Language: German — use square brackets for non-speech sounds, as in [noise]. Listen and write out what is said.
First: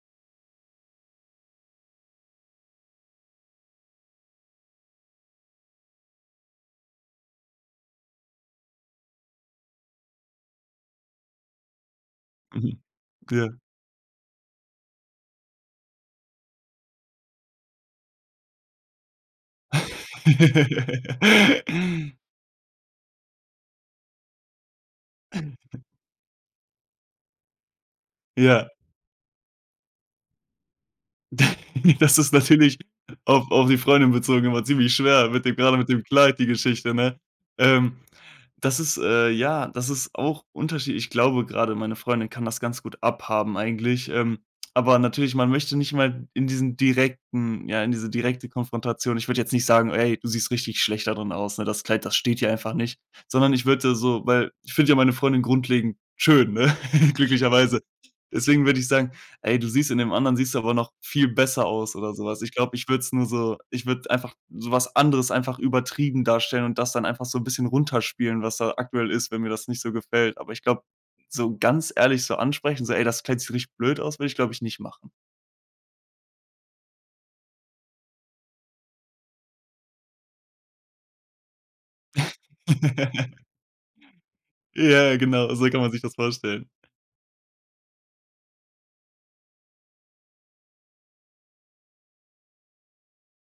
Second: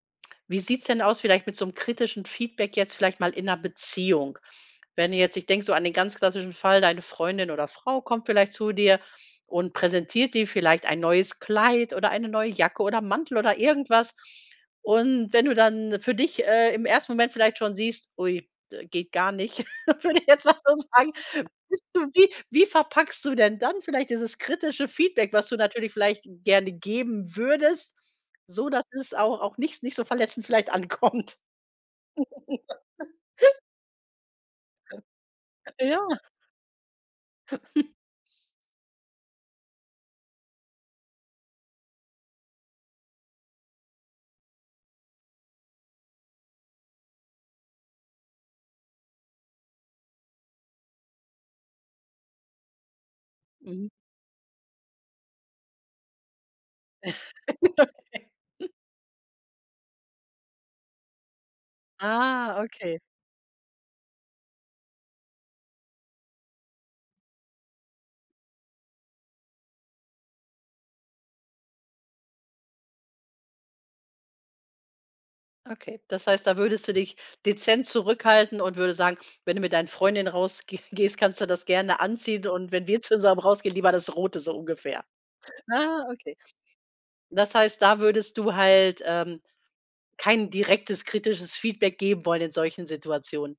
Wie sieht's denn aus vielleicht mit so 'nem kritischen Feedback jetzt vielleicht mal in 'ner Beziehung? Wenn du jetzt ich denke so an den ganz klassischen Fall, deine Freundin oder Frau kommt vielleicht zu dir und präsentiert dir vielleicht ein neues Kleid oder eine neue [chuckles] Jacke oder 'n Mantel Ja. oder irgendwas. Und wenn du dann für dich, äh, im 1. Moment vielleicht schon siehst: „Ui, d geht gar nicht,“ [chuckles] würde ich jetzt mal so sagen, [chuckles] bist du wie wie verpackst du denn dann vielleicht dieses kritische Feedback, was du [chuckles] natürlich vielleicht gerne geben würdest, so Ja. dass es auch auch nicht s nicht so verletzend vielleicht ankommt. [chuckles] D Das ist natürlich auf [chuckles] auf die Freundin bezogen immer ziemlich schwer mit dem gerade mit dem Ja. Kleid, die Geschichte, ne? [chuckles] Ähm, das ist, äh ja, das ist auch unterschie ich glaube gerade, meine Freundin kann das ganz gut abhaben eigentlich, ähm, aber natürlich, man möchte nicht mal in diesen direkten ja, in diese direkte Konfrontation. Ich würde jetzt nicht sagen: „Ey, du siehst richtig schlecht da drin aus, ne? Das Kleid, das steht hier einfach nicht.“ Sondern ich Mhm. würde so weil ich finde ja meine Freundin grundlegend schön, ne, [chuckles] glücklicherweise. [chuckles] Okay. Deswegen [chuckles] würde ich sagen: „Ey, du siehst in dem anderen, siehst du aber noch viel besser aus“, oder so was. Ich Ah, glaube, ich okay. würde es nur so ich würde es einfach so was anderes einfach übertrieben darstellen und das dann einfach so 'n bisschen runterspielen, was da aktuell ist, wenn mir das nicht so gefällt. Aber ich glaube, so ganz ehrlich so ansprechen, so: „Ey, das Kleid sich richtig blöd aus“, würde ich, glaube ich, nicht machen. Okay, das heißt, da würdest du dich dezent zurückhalten und würdest sagen: „Wenn du mit deinen Freundinnen rausgeh gehst, kannst du das gerne anziehen und wenn wir zusammen [chuckles] rausgehen lieber das Rote“, so Ja, ungefähr. ja genau. So kann man sich Ah, das okay. vorstellen. Das heißt, da würdest du halt, ähm, kein direktes kritisches Feedback geben wollen in solchen Situationen.